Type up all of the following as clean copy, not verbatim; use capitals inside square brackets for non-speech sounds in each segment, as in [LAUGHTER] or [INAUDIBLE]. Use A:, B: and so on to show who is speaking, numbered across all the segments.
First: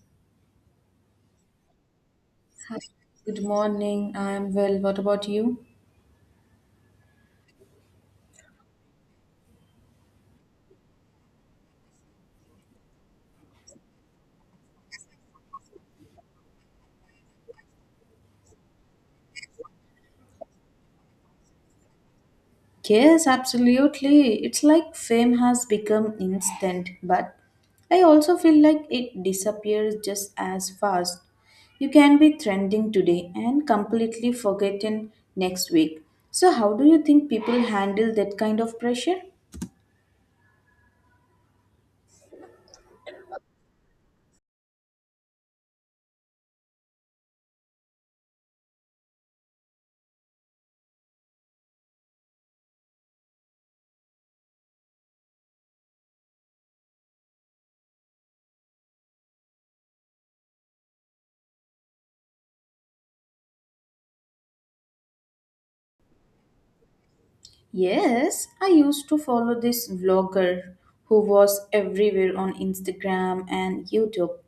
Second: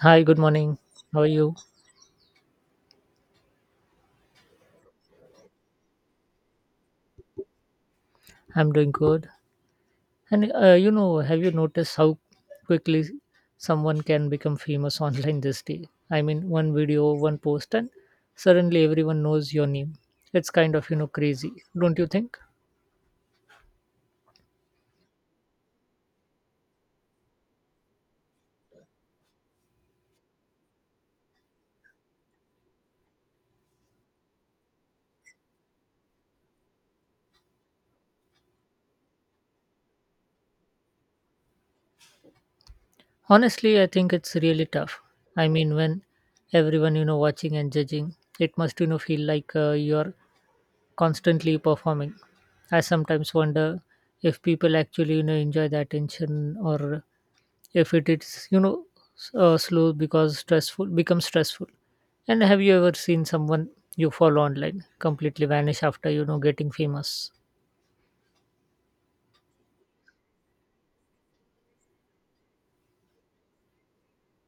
A: Hi, good morning. How are you?
B: Hi. Good morning. I'm well. What about you?
A: I'm doing good. Have you noticed how quickly someone can become famous [LAUGHS] online this day? I mean, one video, one post, and suddenly everyone knows your name. It's kind of, you know, crazy, don't you think?
B: Yes, absolutely. It's like fame has become instant, but I also feel like it disappears just as fast. You can be trending today and completely forgotten next week. So, how do you think people handle that kind of pressure?
A: Honestly, I think it's really tough. I mean, when everyone, you know, watching and judging, it must, you know, feel like you're constantly performing. I sometimes wonder if people actually, you know, enjoy the attention, or if it is, you know, slow because stressful becomes stressful. And have you ever seen someone you follow online completely vanish after, you know, getting famous?
B: Yes, I used to follow this vlogger who was everywhere on Instagram and YouTube,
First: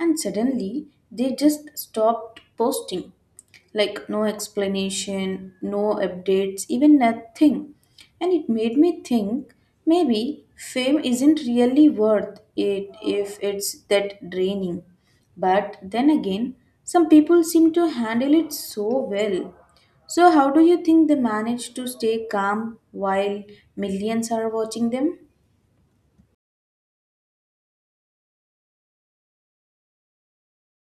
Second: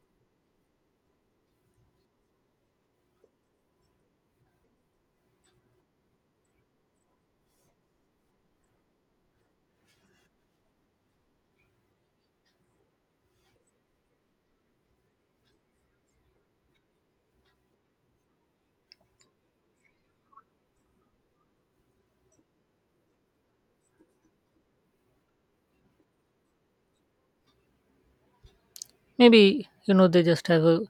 B: and suddenly they just stopped posting, like no explanation, no updates, even nothing. And it made me think maybe fame isn't really worth it if it's that draining. But then again, some people seem to handle it so well. So, how do you think they manage to stay calm while millions are watching them?
A: Maybe, you know, they just have a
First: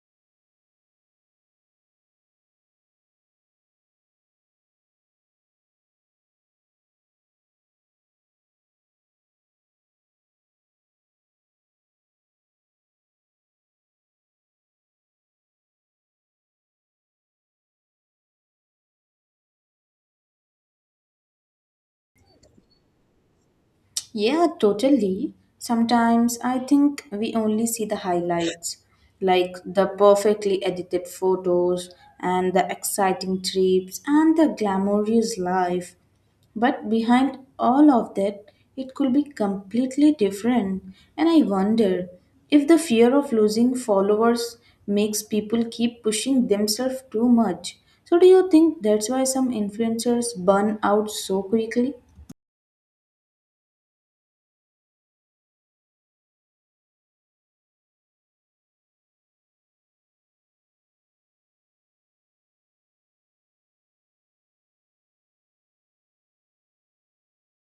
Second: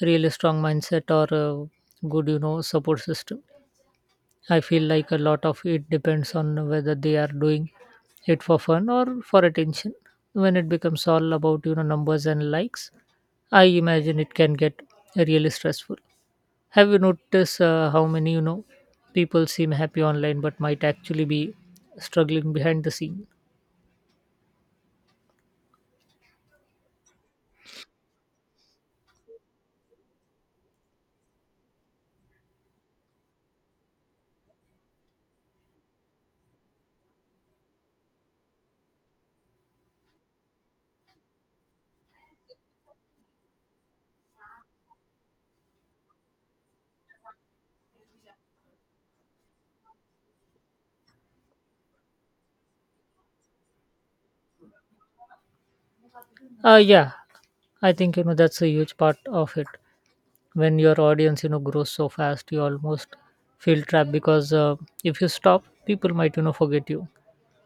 A: really strong mindset or a good, you know, support system. I feel like a lot of it depends on whether they are doing it for fun or for attention. When it becomes all about, you know, numbers and likes, I imagine it can get really stressful. Have you noticed how many, you know, people seem happy online but might actually be struggling behind the scene?
B: Yeah, totally. Sometimes I think we only see the highlights, like the perfectly edited photos and the exciting trips and the glamorous life. But behind all of that, it could be completely different. And I wonder if the fear of losing followers makes people keep pushing themselves too much. So, do you think that's why some influencers burn out so quickly?
A: Yeah, I think, you know, that's a huge part of it. When your audience, you know, grows so fast, you almost feel trapped because if you stop, people might, you know, forget you.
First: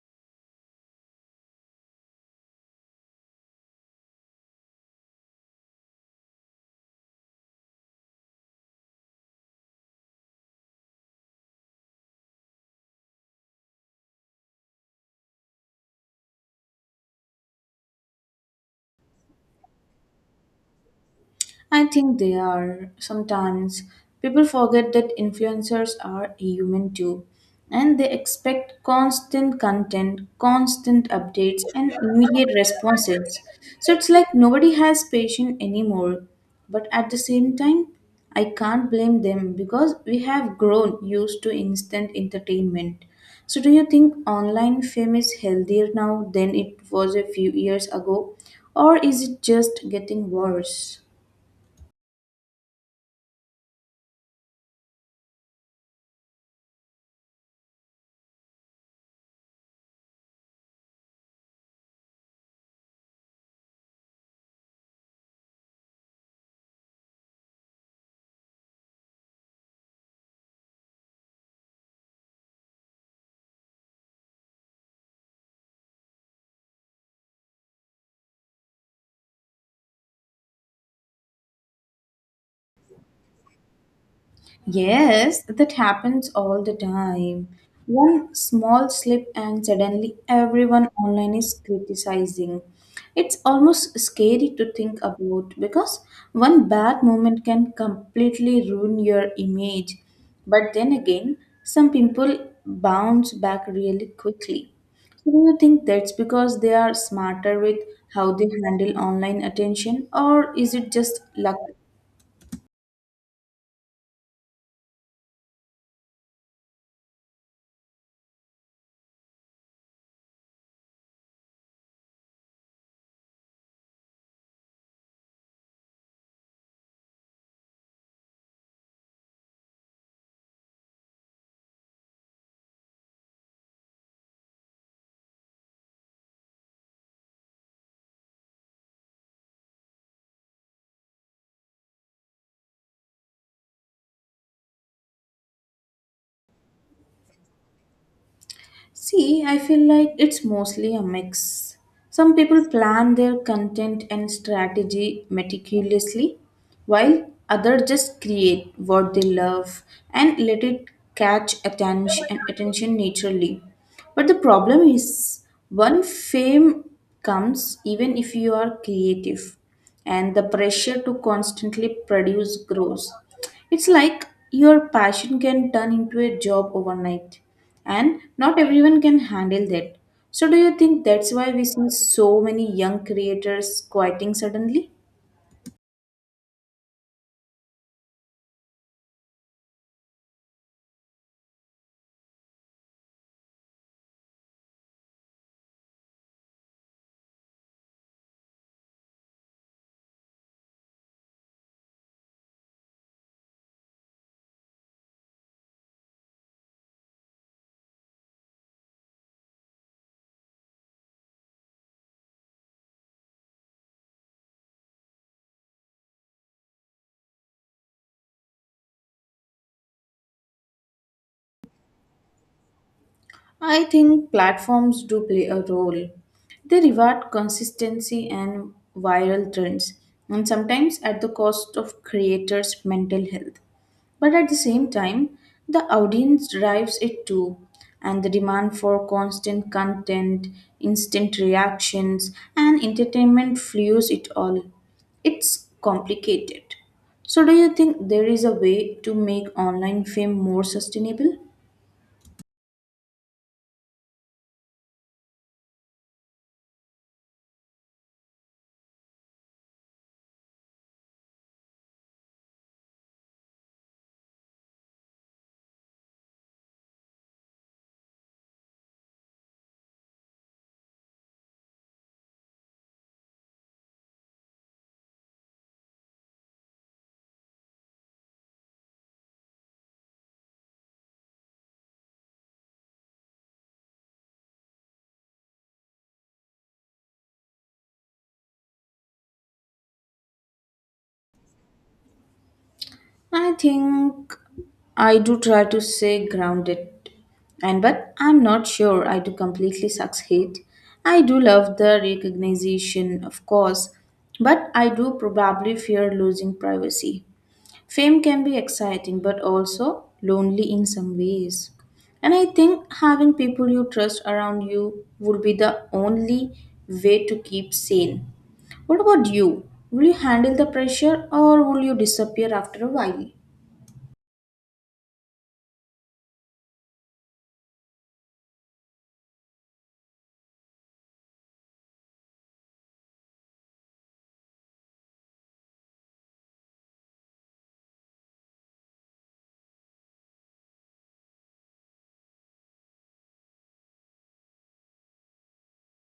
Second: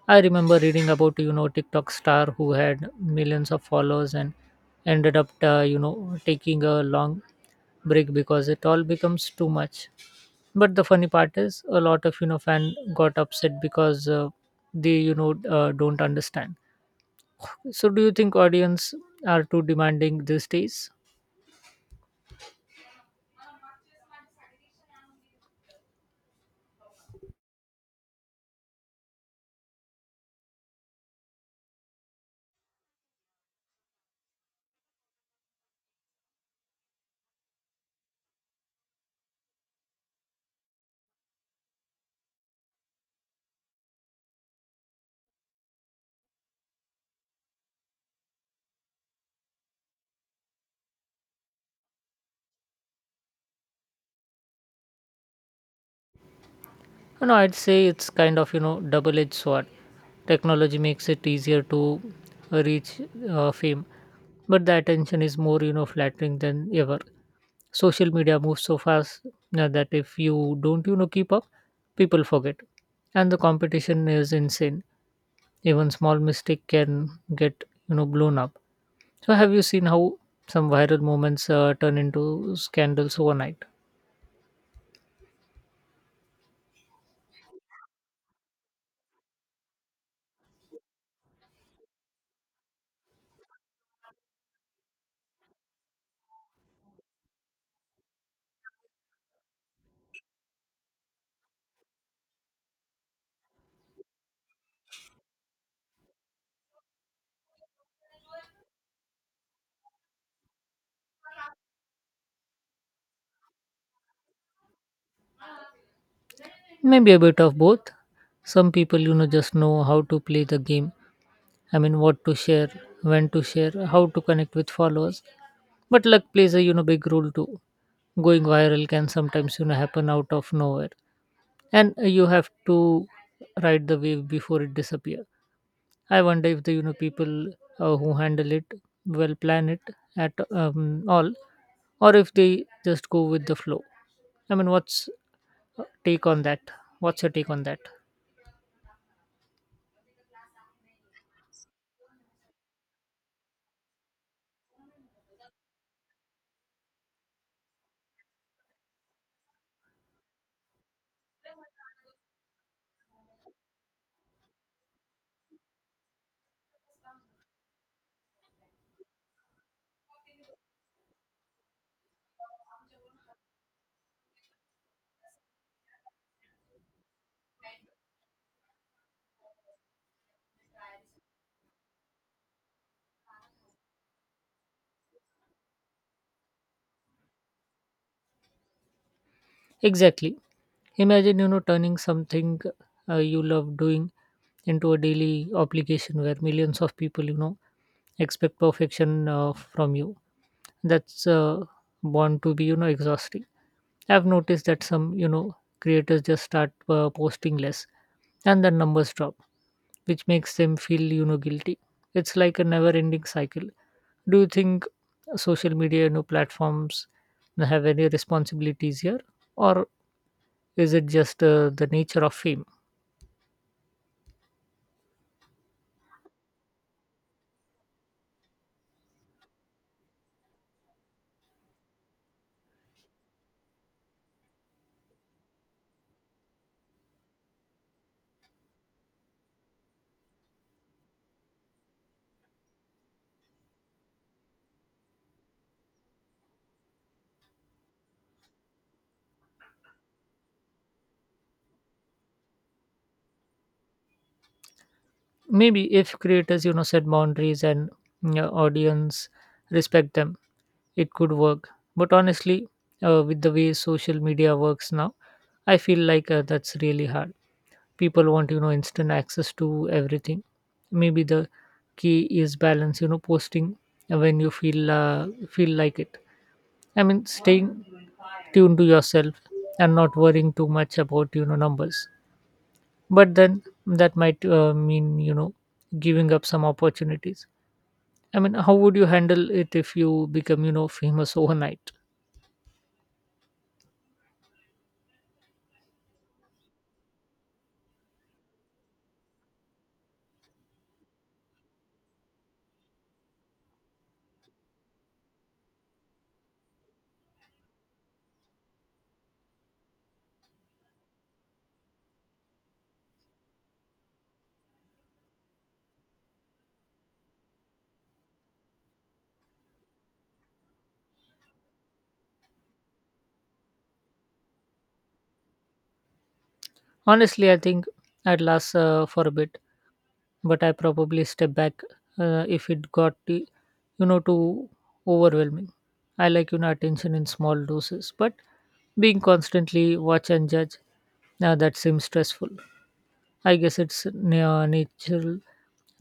A: I remember reading about, you know, TikTok star who had millions of followers and ended up, you know, taking a long break because it all becomes too much. But the funny part is, a lot of, you know, fan got upset because they, you know, don't understand. So do you think audience are too demanding these days?
B: I think they are. Sometimes people forget that influencers are human too, and they expect constant content, constant updates, and immediate responses. So it's like nobody has patience anymore. But at the same time, I can't blame them because we have grown used to instant entertainment. So, do you think online fame is healthier now than it was a few years ago, or is it just getting worse?
A: No, I'd say it's kind of, you know, double-edged sword. Technology makes it easier to reach fame, but the attention is more, you know, flattering than ever. Social media moves so fast, that if you don't, you know, keep up, people forget, and the competition is insane. Even small mistake can get, you know, blown up. So have you seen how some viral moments turn into scandals overnight?
B: Yes, that happens all the time. One small slip, and suddenly everyone online is criticizing. It's almost scary to think about because one bad moment can completely ruin your image. But then again, some people bounce back really quickly. So do you think that's because they are smarter with how they handle online attention, or is it just luck?
A: Maybe a bit of both. Some people, you know, just know how to play the game. I mean, what to share, when to share, how to connect with followers. But luck plays a, you know, big role too. Going viral can sometimes, you know, happen out of nowhere, and you have to ride the wave before it disappears. I wonder if the, you know, people who handle it will plan it at all, or if they just go with the flow. I mean, what's uh, take on that? What's your take on that?
B: See, I feel like it's mostly a mix. Some people plan their content and strategy meticulously, while others just create what they love and let it catch attention naturally. But the problem is one fame comes even if you are creative and the pressure to constantly produce grows. It's like your passion can turn into a job overnight, and not everyone can handle that. So, do you think that's why we see so many young creators quitting suddenly?
A: Exactly. Imagine, you know, turning something you love doing into a daily obligation where millions of people, you know, expect perfection from you. That's born to be, you know, exhausting. I've noticed that some, you know, creators just start posting less, and the numbers drop, which makes them feel, you know, guilty. It's like a never ending cycle. Do you think social media, you know, platforms have any responsibilities here, or is it just the nature of fame?
B: I think platforms do play a role. They reward consistency and viral trends, and sometimes at the cost of creators' mental health. But at the same time, the audience drives it too, and the demand for constant content, instant reactions, and entertainment fuels it all. It's complicated. So, do you think there is a way to make online fame more sustainable?
A: Maybe if creators, you know, set boundaries and, you know, audience respect them, it could work. But honestly, with the way social media works now, I feel like that's really hard. People want, you know, instant access to everything. Maybe the key is balance, you know, posting when you feel like it. I mean, staying tuned to yourself and not worrying too much about, you know, numbers. But then that might, mean, you know, giving up some opportunities. I mean, how would you handle it if you become, you know, famous [LAUGHS] overnight?
B: I think I do try to stay grounded, and but I'm not sure I do completely succeed. I do love the recognition, of course, but I do probably fear losing privacy. Fame can be exciting, but also lonely in some ways. And I think having people you trust around you would be the only way to keep sane. What about you? Will you handle the pressure or will you disappear after a while?
A: Honestly, I think I'd last for a bit, but I probably step back if it you know, too overwhelming. I like, you know, attention in small doses, but being constantly watch and judge, now that seems stressful. I guess it's natural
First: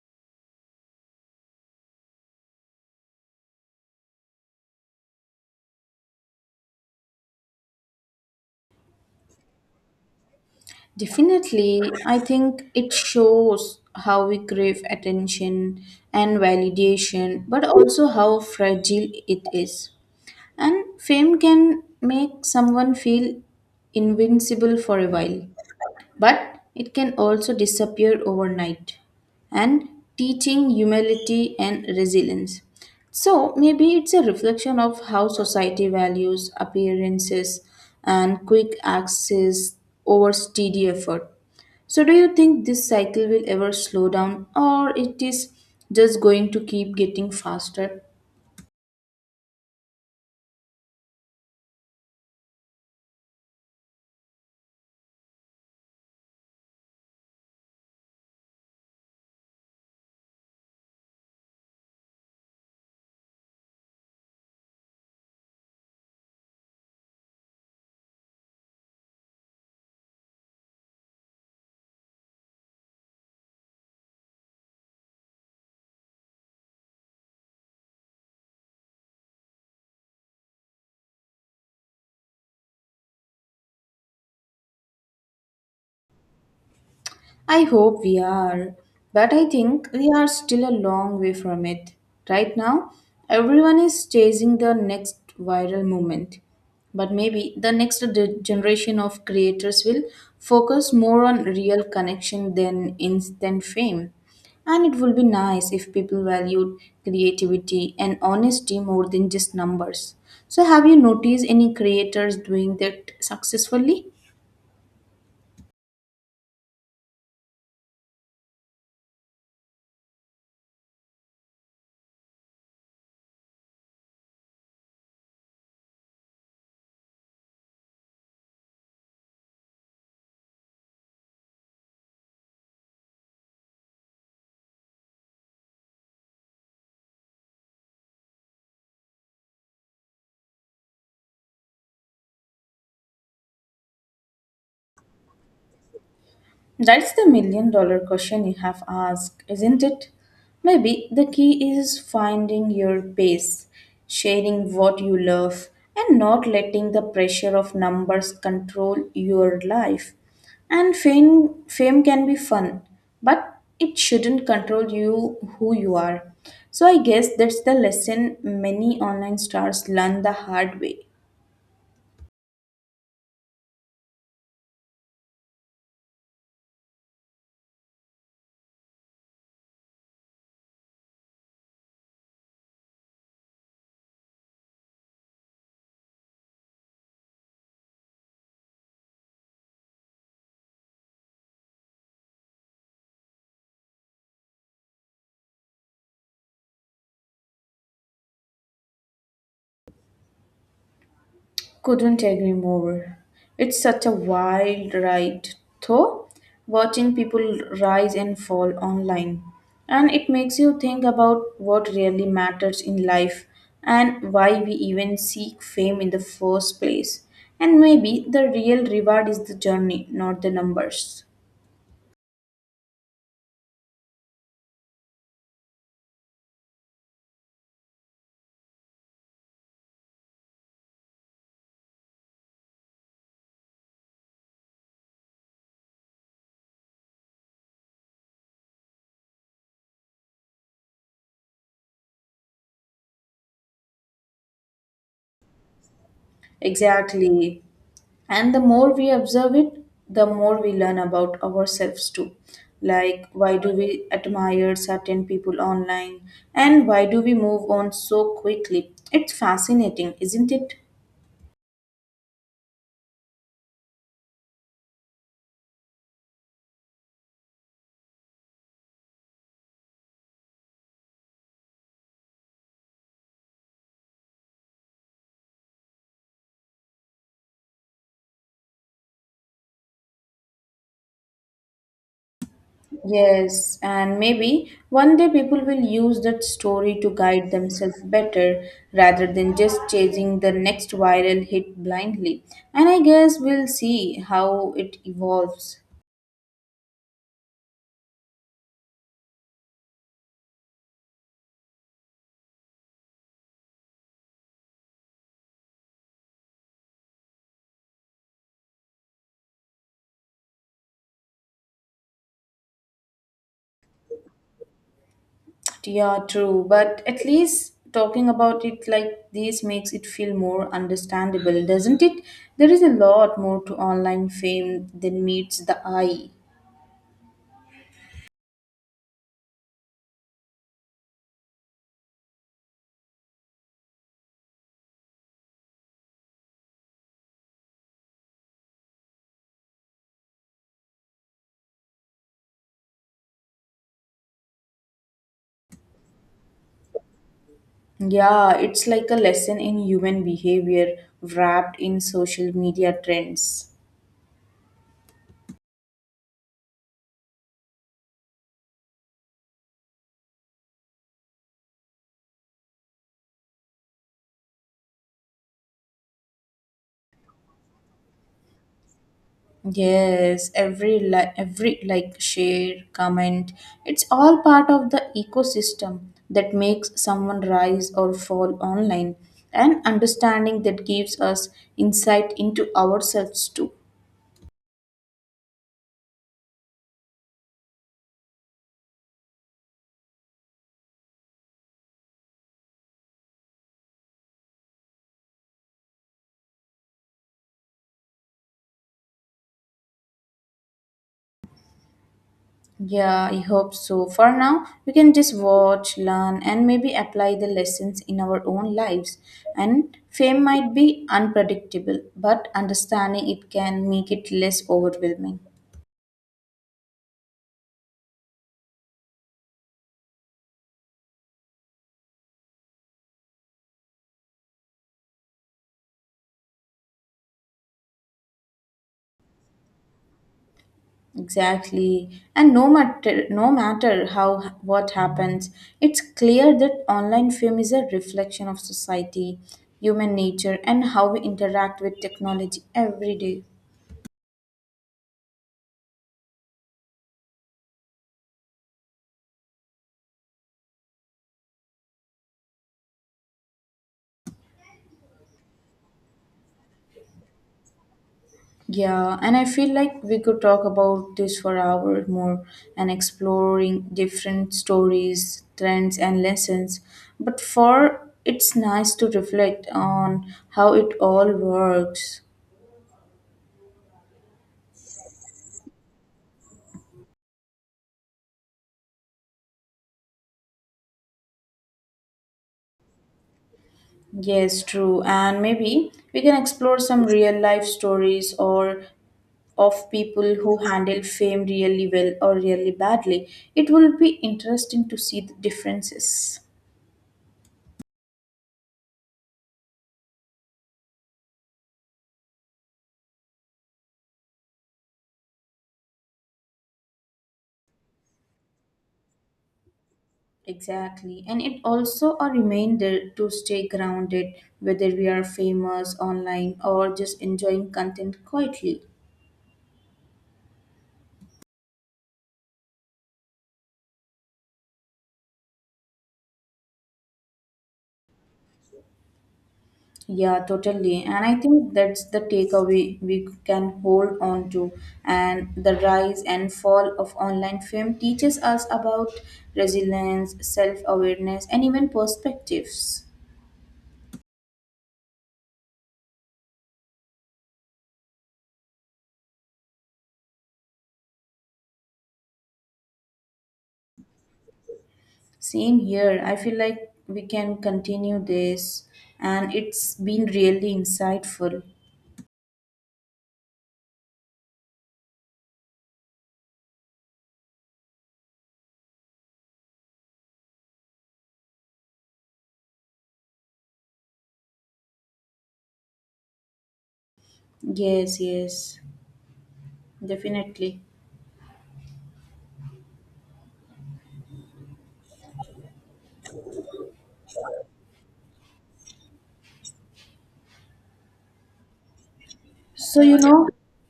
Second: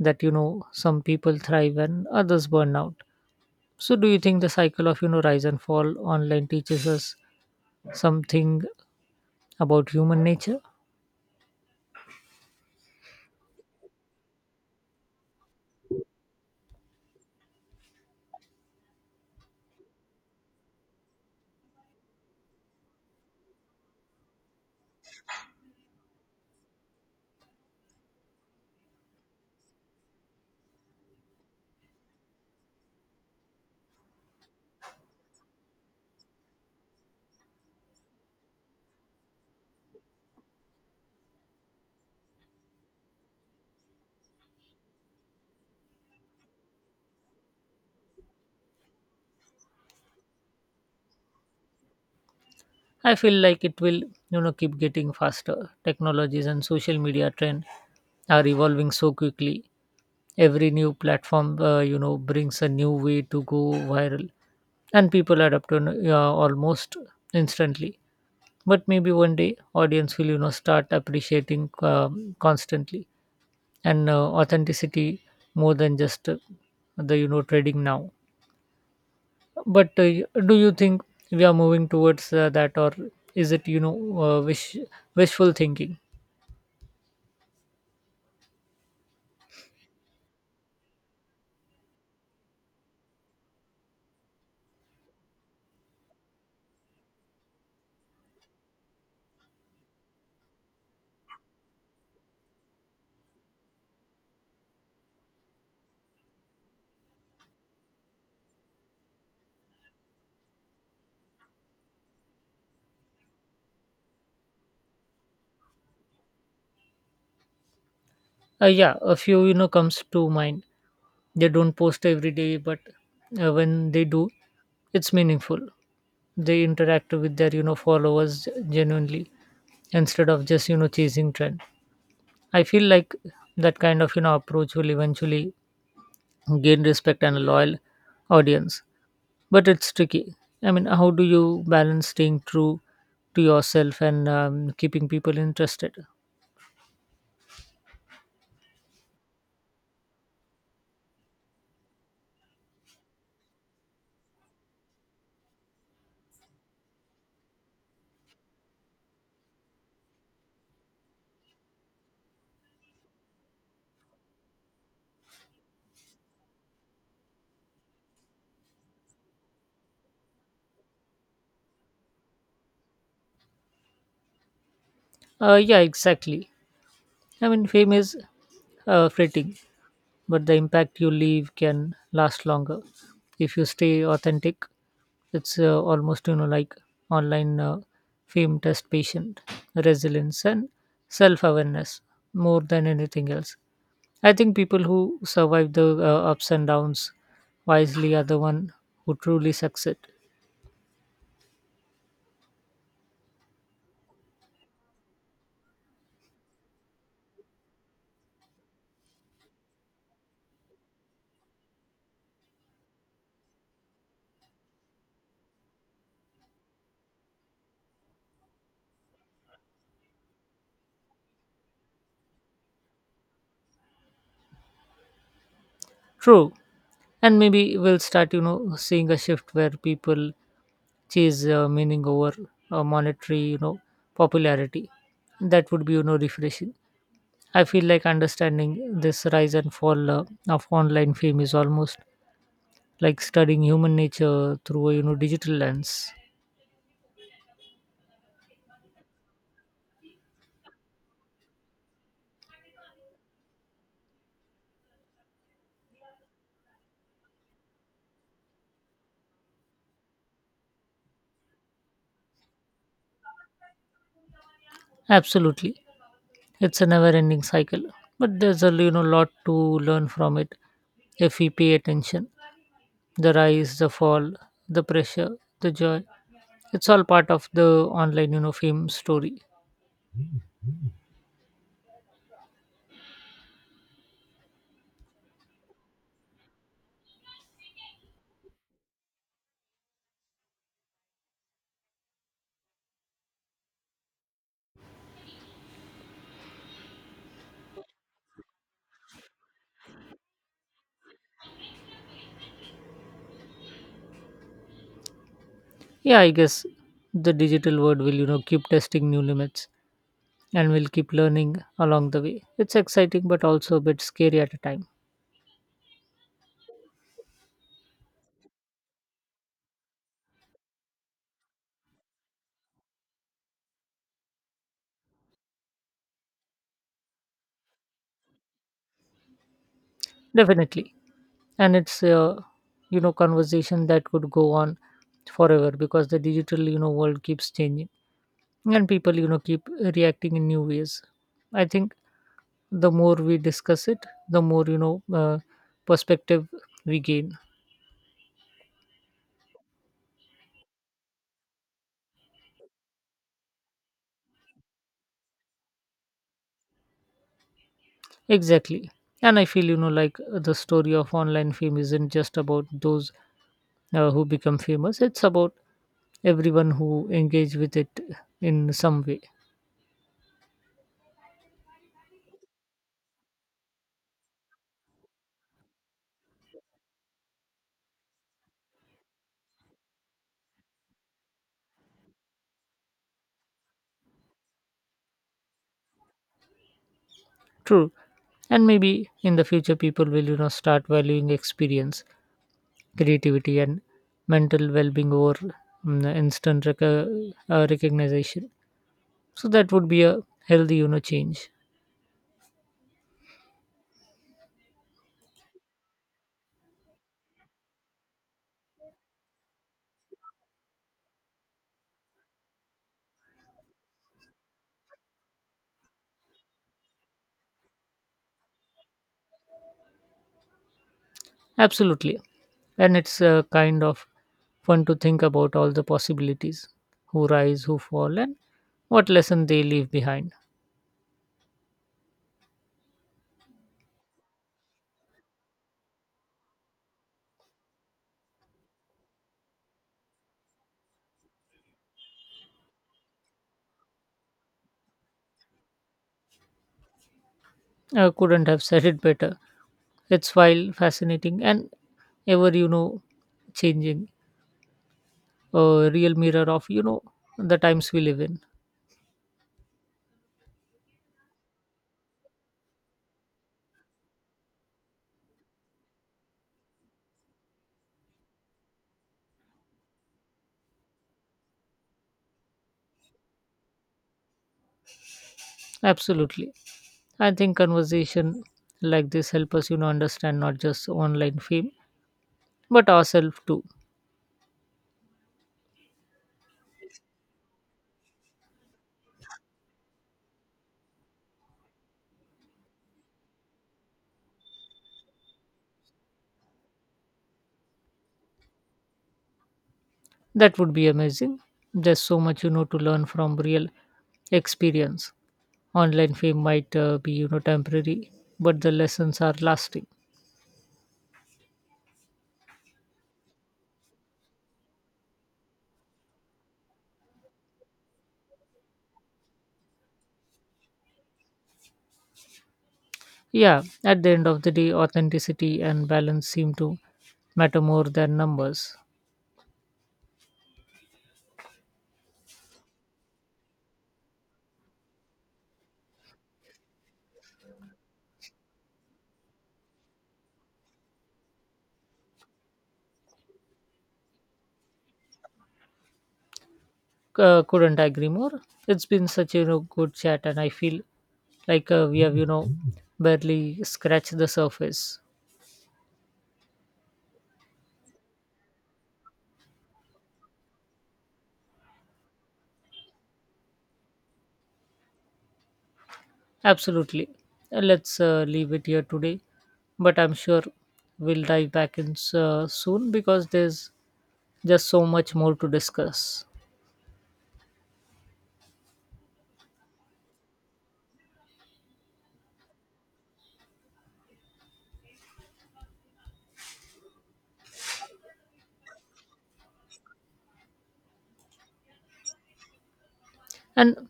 A: that, you know, some people thrive and others burn out. So, do you think the cycle of, you know, rise and fall online teaches us something about human nature?
B: Definitely, I think it shows how we crave attention and validation, but also how fragile it is. And fame can make someone feel invincible for a while, but it can also disappear overnight. And teaching humility and resilience. So maybe it's a reflection of how society values appearances and quick access over steady effort. So, do you think this cycle will ever slow down, or it is just going to keep getting faster?
A: I feel like it will, you know, keep getting faster. Technologies and social media trend are evolving so quickly. Every new platform, you know, brings a new way to go viral, and people adapt to almost instantly. But maybe one day, audience will, you know, start appreciating constantly and authenticity more than just, the, you know, trading now. But do you think we are moving towards that, or is it, you know, wishful thinking?
B: I hope we are, but I think we are still a long way from it. Right now, everyone is chasing the next viral moment. But maybe the next generation of creators will focus more on real connection than instant fame. And it will be nice if people valued creativity and honesty more than just numbers. So, have you noticed any creators doing that successfully?
A: Yeah, a few, you know, comes to mind. They don't post every day, but when they do, it's meaningful. They interact with their, you know, followers genuinely instead of just, you know, chasing trend. I feel like that kind of, you know, approach will eventually gain respect and a loyal audience. But it's tricky. I mean, how do you balance staying true to yourself and keeping people interested?
B: That's the million dollar question you have asked, isn't it? Maybe the key is finding your pace, sharing what you love, and not letting the pressure of numbers control your life. And fame can be fun, but it shouldn't control you who you are. So I guess that's the lesson many online stars learn the hard way.
A: Yeah, exactly. I mean, fame is fleeting, but the impact you leave can last longer. If you stay authentic, it's almost, you know, like online, fame test patient, resilience, and self awareness more than anything else. I think people who survive the ups and downs wisely are the one who truly succeed.
B: Couldn't agree more. It's such a wild ride, though, watching people rise and fall online. And it makes you think about what really matters in life and why we even seek fame in the first place. And maybe the real reward is the journey, not the numbers.
A: True. And maybe we'll start, you know, seeing a shift where people chase, meaning over, monetary, you know, popularity. That would be, you know, refreshing. I feel like understanding this rise and fall of online fame is almost like studying human nature through a, you know, digital lens.
B: Exactly. And the more we observe it, the more we learn about ourselves too. Like, why do we admire certain people online, and why do we move on so quickly? It's fascinating, isn't it?
A: Absolutely. It's a never-ending cycle. But there's a, you know, lot to learn from it if we pay attention. The rise, the fall, the pressure, the joy, it's all part of the online, you know, fame story.
B: Yes, and maybe one day people will use that story to guide themselves better rather than just chasing the next viral hit blindly. And I guess we'll see how it evolves.
A: Yeah, I guess the digital world will, you know, keep testing new limits, and will keep learning along the way. It's exciting but also a bit scary at a time.
B: Yeah, true. But at least talking about it like this makes it feel more understandable, doesn't it? There is a lot more to online fame than meets the eye.
A: Definitely. And it's a, you know, conversation that could go on forever, because the digital, you know, world keeps changing and people, you know, keep reacting in new ways. I think the more we discuss it, the more, you know, perspective we gain.
B: Yeah, it's like a lesson in human behavior wrapped in social media trends.
A: Exactly. And I feel, you know, like the story of online fame isn't just about those who become famous, it's about everyone who engage with it in some way.
B: Yes, every like, share, comment, it's all part of the ecosystem that makes someone rise or fall online, and understanding that gives us insight into ourselves too.
A: True. And maybe in the future, people will, you know, start valuing experience, creativity, and mental well being over, mm, instant rec- uh, recognition. So that would be a healthy, you know, change.
B: Yeah, I hope so. For now, we can just watch, learn and maybe apply the lessons in our own lives. And fame might be unpredictable, but understanding it can make it less overwhelming.
A: Absolutely. And it's kind of fun to think about all the possibilities, who rise, who fall, and what lesson they leave behind.
B: Exactly. And no matter how what happens, it's clear that online fame is a reflection of society, human nature and how we interact with technology every day.
A: I couldn't have said it better. It's wild, fascinating, and ever, you know, changing. A real mirror of, you know, the times we live in.
B: Yeah, and I feel like we could talk about this for hours more and exploring different stories, trends and lessons. But for it's nice to reflect on how it all works.
A: Absolutely. I think conversation like this help us, you know, understand not just online fame, but ourselves too.
B: Yes, true. And maybe we can explore some real life stories or of people who handle fame really well or really badly. It will be interesting to see the differences.
A: That would be amazing. There's so much, you know, to learn from real experience. Online fame might, be, you know, temporary, but the lessons are lasting.
B: Exactly. And it also a reminder to stay grounded, whether we are famous online or just enjoying content quietly.
A: Yeah, at the end of the day, authenticity and balance seem to matter more than numbers.
B: Yeah, totally. And I think that's the takeaway we can hold on to. And the rise and fall of online fame teaches us about resilience, self awareness, and even perspectives.
A: Couldn't agree more. It's been such a, you know, good chat, and I feel like we have, you know, barely scratched the surface.
B: Same here. I feel like we can continue this, and it's been really insightful.
A: Absolutely. Let's leave it here today, but I'm sure we'll dive back in soon, because there's just so much more to discuss.
B: Yes, yes, definitely. So, you know,
A: And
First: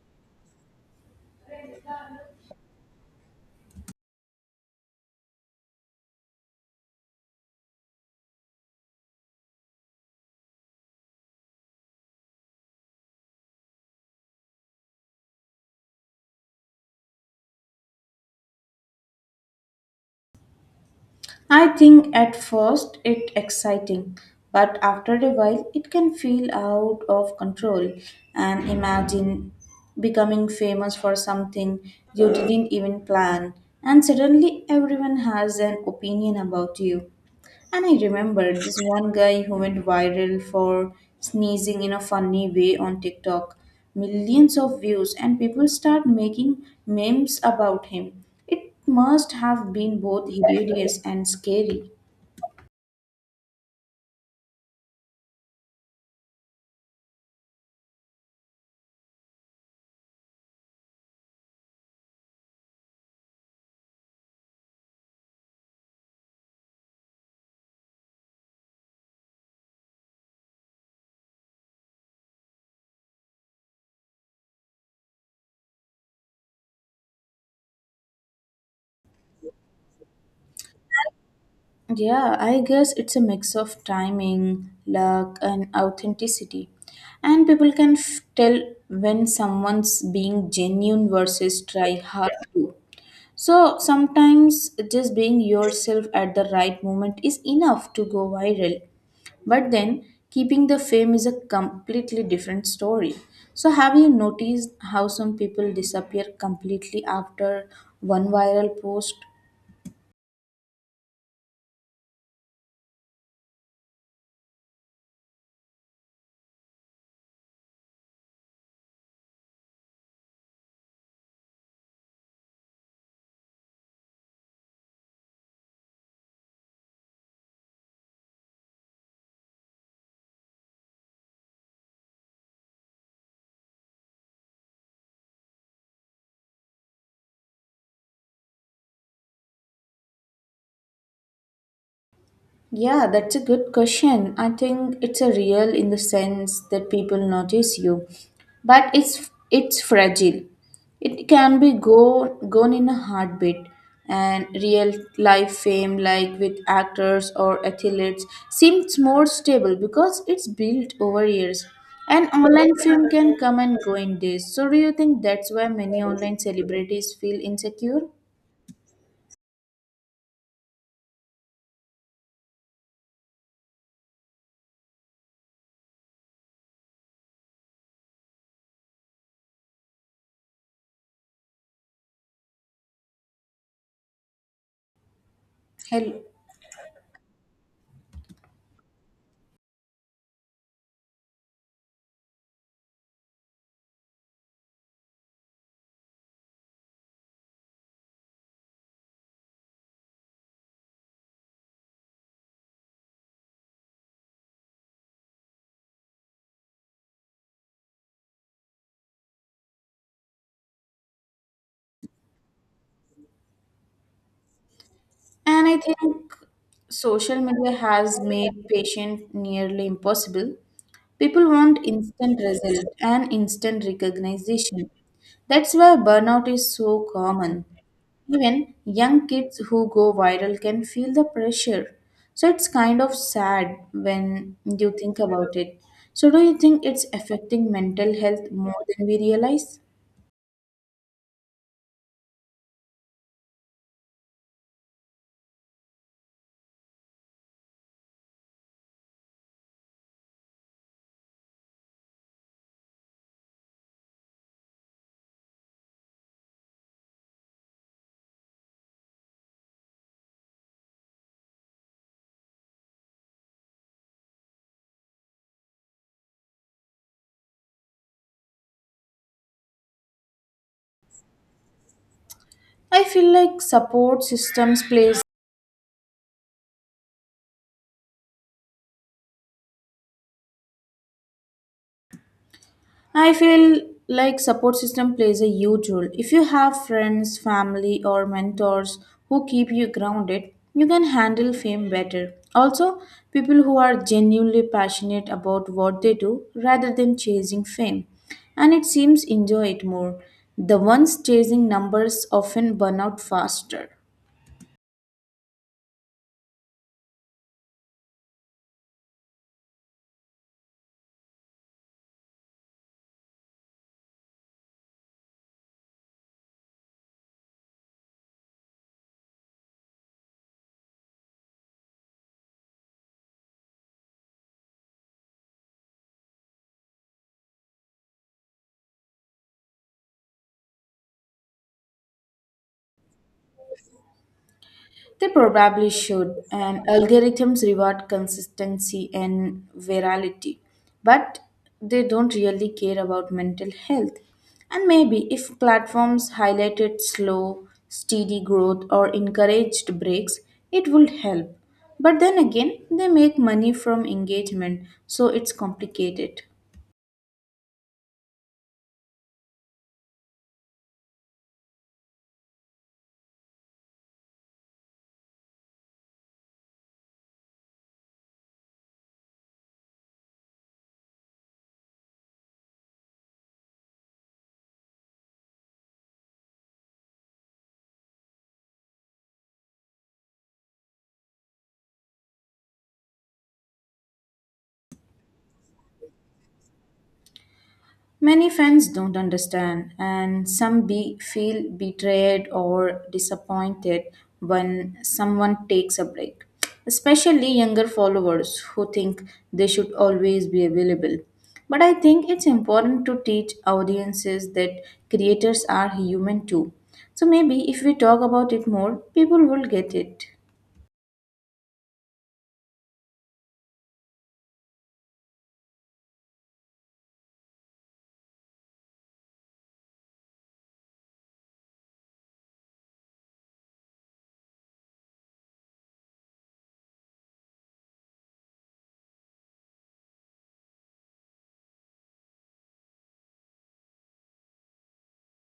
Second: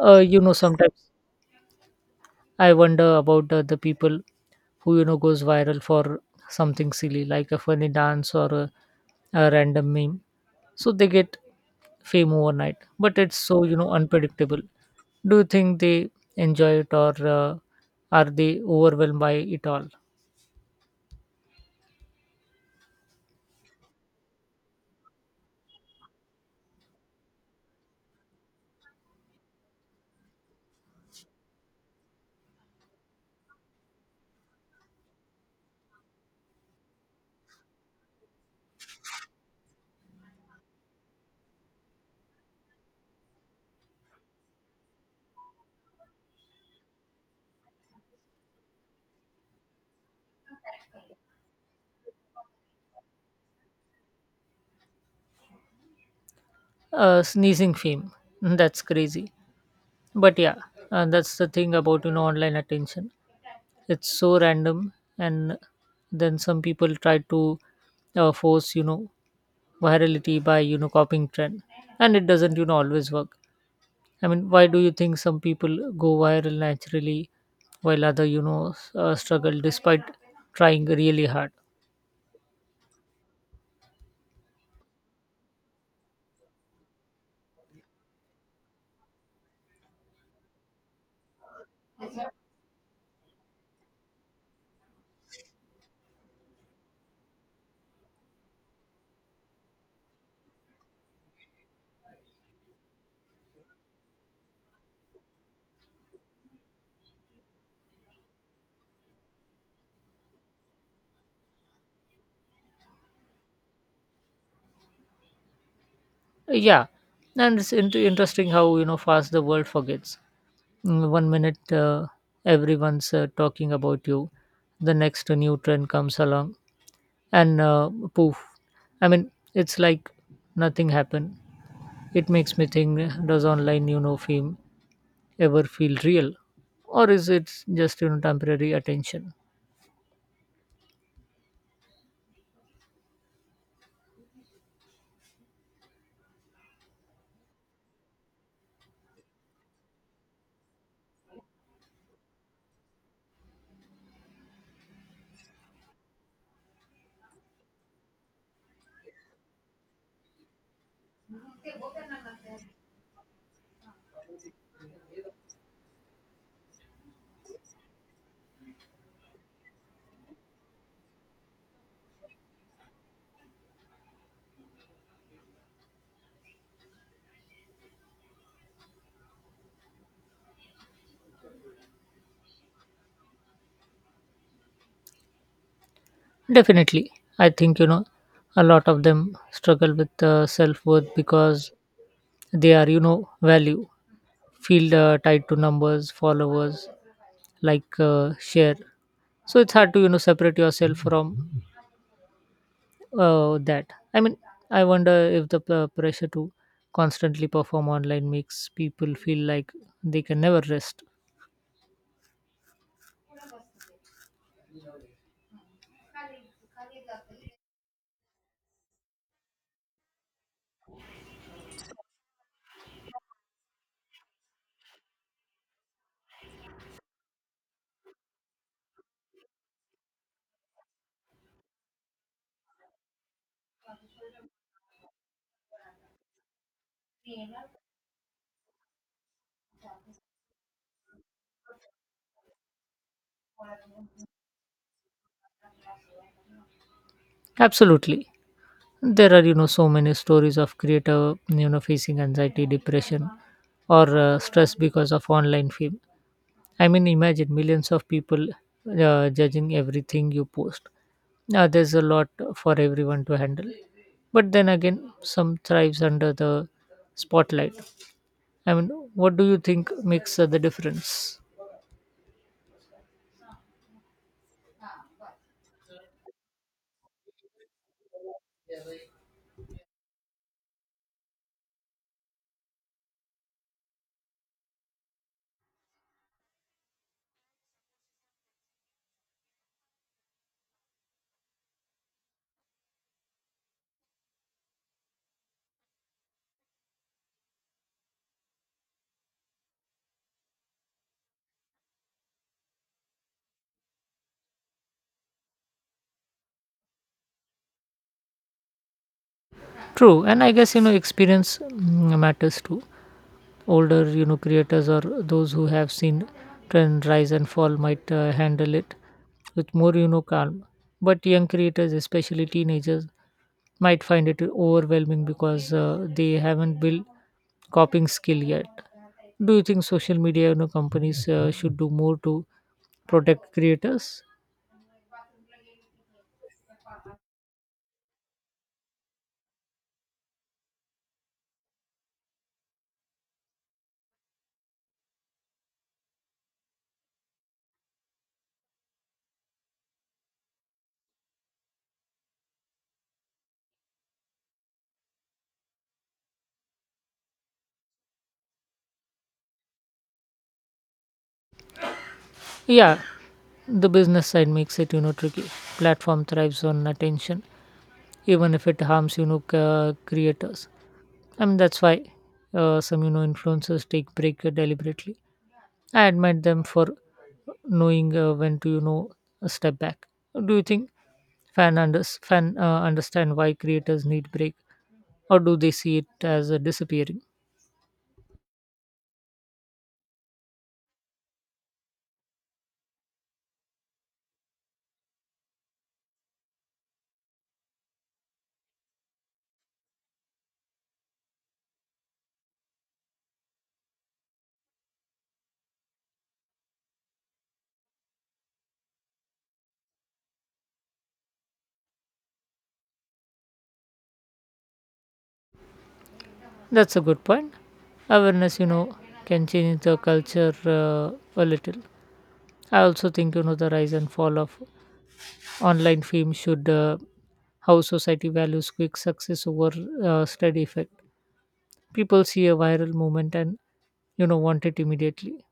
A: you know, sometimes I wonder about the people who, you know, goes viral for something silly like a funny dance or a random meme. So they get fame overnight, but it's so, you know, unpredictable. Do you think they enjoy it, or are they overwhelmed by it all?
B: I think at first it exciting, but after a while it can feel out of control and imagine becoming famous for something you didn't even plan and suddenly everyone has an opinion about you. And I remember this one guy who went viral for sneezing in a funny way on TikTok. Millions of views, and people start making memes about him. It must have been both hilarious and scary.
A: Sneezing fame. [LAUGHS] That's crazy. But yeah, that's the thing about, you know, online attention. It's so random, and then some people try to force, you know, virality by, you know, copying trend, and it doesn't, you know, always work. I mean, why do you think some people go viral naturally while other, you know, struggle despite trying really hard?
B: Yeah, I guess it's a mix of timing, luck, and authenticity. And people can tell when someone's being genuine versus try hard to. So sometimes just being yourself at the right moment is enough to go viral. But then keeping the fame is a completely different story. So have you noticed how some people disappear completely after one viral post?
A: Yeah, and it's interesting how, you know, fast the world forgets. Mm, one minute everyone's talking about you, the next new trend comes along, and poof. I mean, it's like nothing happened. It makes me think, does online, you know, fame ever feel real, or is it just, you know, temporary attention?
B: Yeah, that's a good question. I think it's a real in the sense that people notice you, but it's fragile. It can be go gone in a heartbeat. And real life fame, like with actors or athletes, seems more stable because it's built over years. And online fame can come and go in days. So, do you think that's why many online celebrities feel insecure? Hello.
A: Definitely. I think, you know, a lot of them struggle with self-worth, because they are, you know, value feel tied to numbers followers, like share. So it's hard to, you know, separate yourself from that. I mean, I wonder if the pressure to constantly perform online makes people feel like they can never rest.
B: And I think social media has made patience nearly impossible. People want instant result and instant recognition. That's why burnout is so common. Even young kids who go viral can feel the pressure. So it's kind of sad when you think about it. So, do you think it's affecting mental health more than we realize?
A: Absolutely. There are, you know, so many stories of creator, you know, facing anxiety depression or, stress because of online fame. I mean, imagine millions of people judging everything you post. Yeah, there's a lot for everyone to handle. But then again, some thrives under the spotlight. I mean, what do you think makes the difference?
B: I feel like support systems plays I feel like support system plays a huge role. If you have friends, family or mentors who keep you grounded, you can handle fame better. Also, people who are genuinely passionate about what they do rather than chasing fame and it seems enjoy it more. The ones chasing numbers often burn out faster.
A: True, and I guess, you know, experience, matters too. Older, you know, creators or those who have seen trend rise and fall might handle it with more, you know, calm. But young creators, especially teenagers, might find it overwhelming because they haven't built coping skill yet. Do you think social media, you know, companies should do more to protect creators?
B: They probably should, and algorithms reward consistency and virality, but they don't really care about mental health. And maybe if platforms highlighted slow, steady growth or encouraged breaks, it would help. But then again, they make money from engagement, so it's complicated.
A: Yeah, the business side makes it, you know, tricky. Platform thrives on attention, even if it harms, you know, creators. I mean that's why some, you know, influencers take break deliberately. I admire them for knowing when to, you know, step back. Do you think fan understand why creators need break, or do they see it as disappearing?
B: Many fans don't understand, and feel betrayed or disappointed when someone takes a break, especially younger followers who think they should always be available. But I think it's important to teach audiences that creators are human too. So maybe if we talk about it more, people will get it.
A: That's a good point. Awareness, you know, can change the culture a little. I also think, you know, the rise and fall of online fame should, how society values quick success over, steady effect. People see a viral movement and, you know, want it immediately.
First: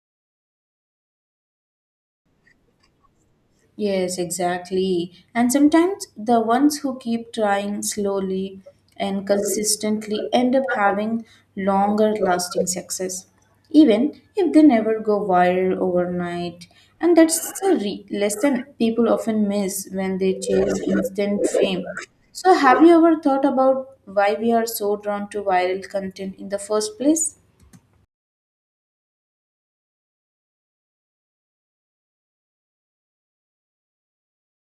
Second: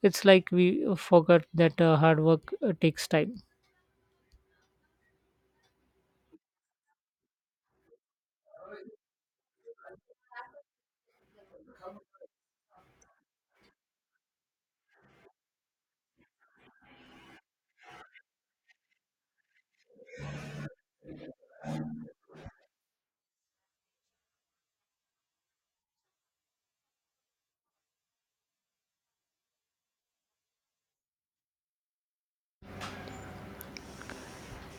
A: It's like we forgot that hard work takes time.
B: Yes, exactly. And sometimes the ones who keep trying slowly and consistently end up having longer lasting success, even if they never go viral overnight. And that's a lesson people often miss when they chase instant fame. So, have you ever thought about why we are so drawn to viral content in the first place?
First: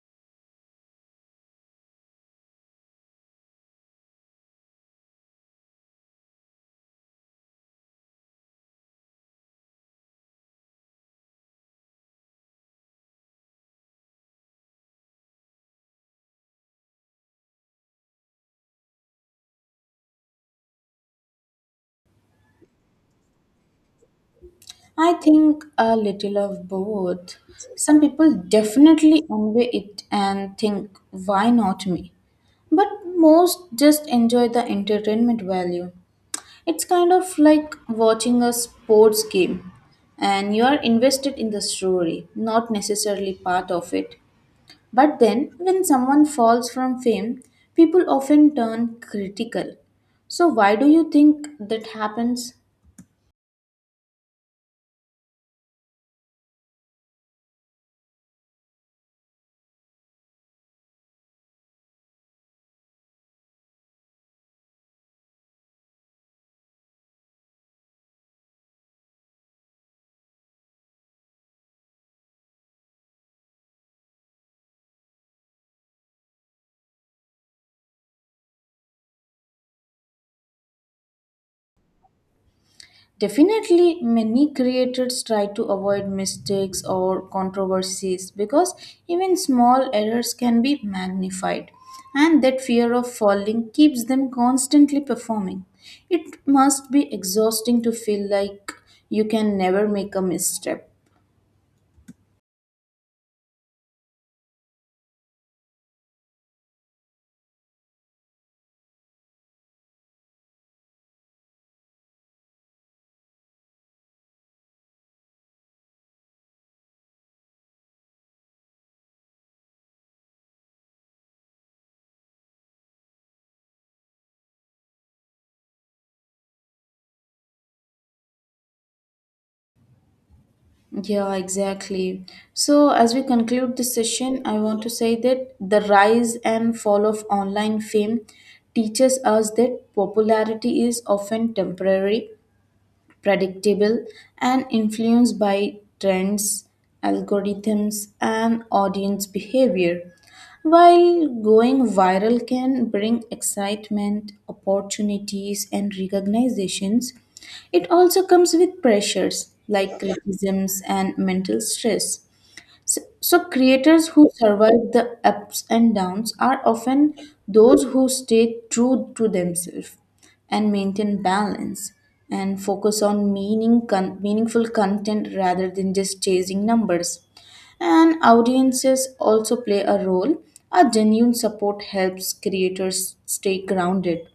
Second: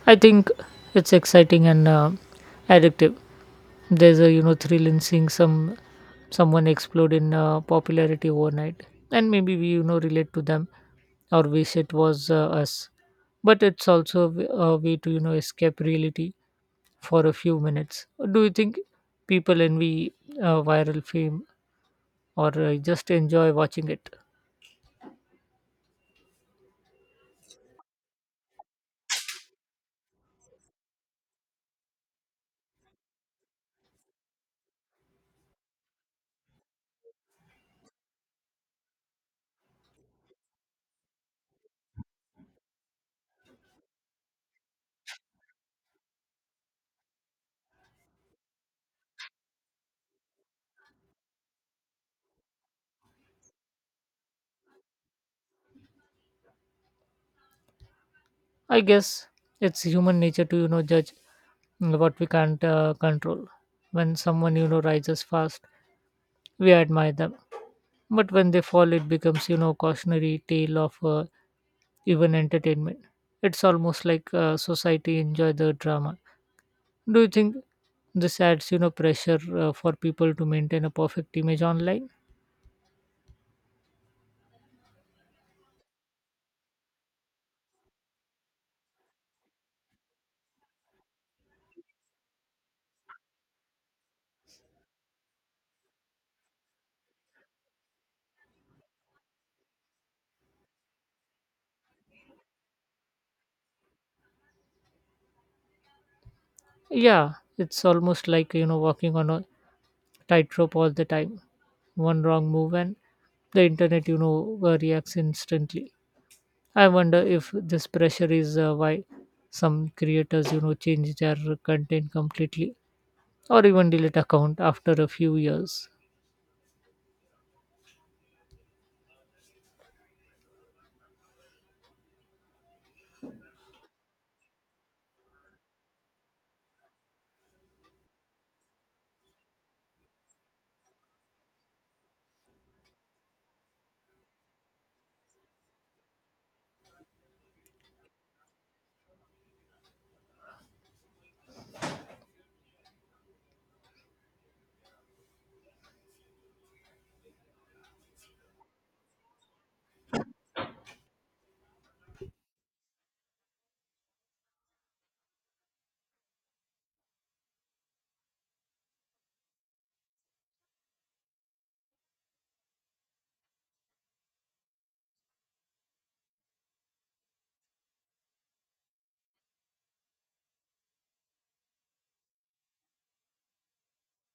A: I think it's exciting and addictive. There's a, you know, thrill in seeing someone explode in popularity overnight, and maybe we, you know, relate to them or wish it was us. But it's also a a way to, you know, escape reality for a few minutes. Do you think people envy, viral fame, or just enjoy watching it?
B: I think a little of both. Some people definitely envy it and think, why not me? But most just enjoy the entertainment value. It's kind of like watching a sports game, and you are invested in the story, not necessarily part of it. But then, when someone falls from fame, people often turn critical. So, why do you think that happens?
A: I guess it's human nature to, you know, judge, what we can't control. When someone, you know, rises fast, we admire them. But when they fall, it becomes, you know, cautionary tale of, even entertainment. It's almost like, society enjoy the drama. Do you think this adds, you know, pressure for people to maintain a perfect image online?
B: Definitely, many creators try to avoid mistakes or controversies because even small errors can be magnified, and that fear of falling keeps them constantly performing. It must be exhausting to feel like you can never make a misstep.
A: Yeah, it's almost like, you know, walking on a tightrope all the time. One wrong move and the internet, you know, reacts instantly. I wonder if this pressure is why some creators, you know, change their content completely or even delete account after a few years.
B: Yeah, exactly. So, as we conclude this session, I want to say that the rise and fall of online fame teaches us that popularity is often temporary predictable, and influenced by trends, algorithms, and audience behavior. While going viral can bring excitement, opportunities, and recognitions, it also comes with pressures like criticisms and mental stress. So creators who survive the ups and downs are often those who stay true to themselves and maintain balance and focus on meaningful content rather than just chasing numbers. And audiences also play a role. A genuine support helps creators stay grounded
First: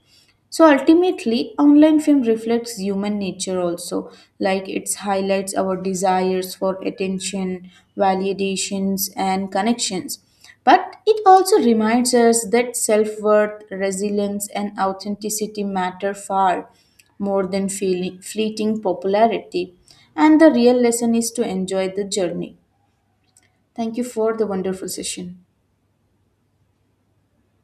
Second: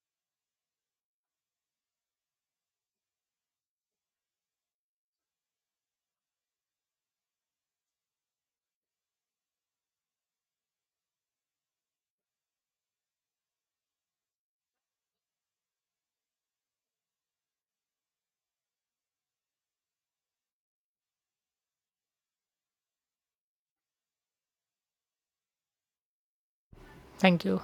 B: so ultimately, online fame reflects human nature also, like it highlights our desires for attention, validations, and connections. But it also reminds us that self worth, resilience, and authenticity matter far more than feeling, fleeting popularity. And the real lesson is to enjoy the journey. Thank you for the wonderful session.
A: Thank you.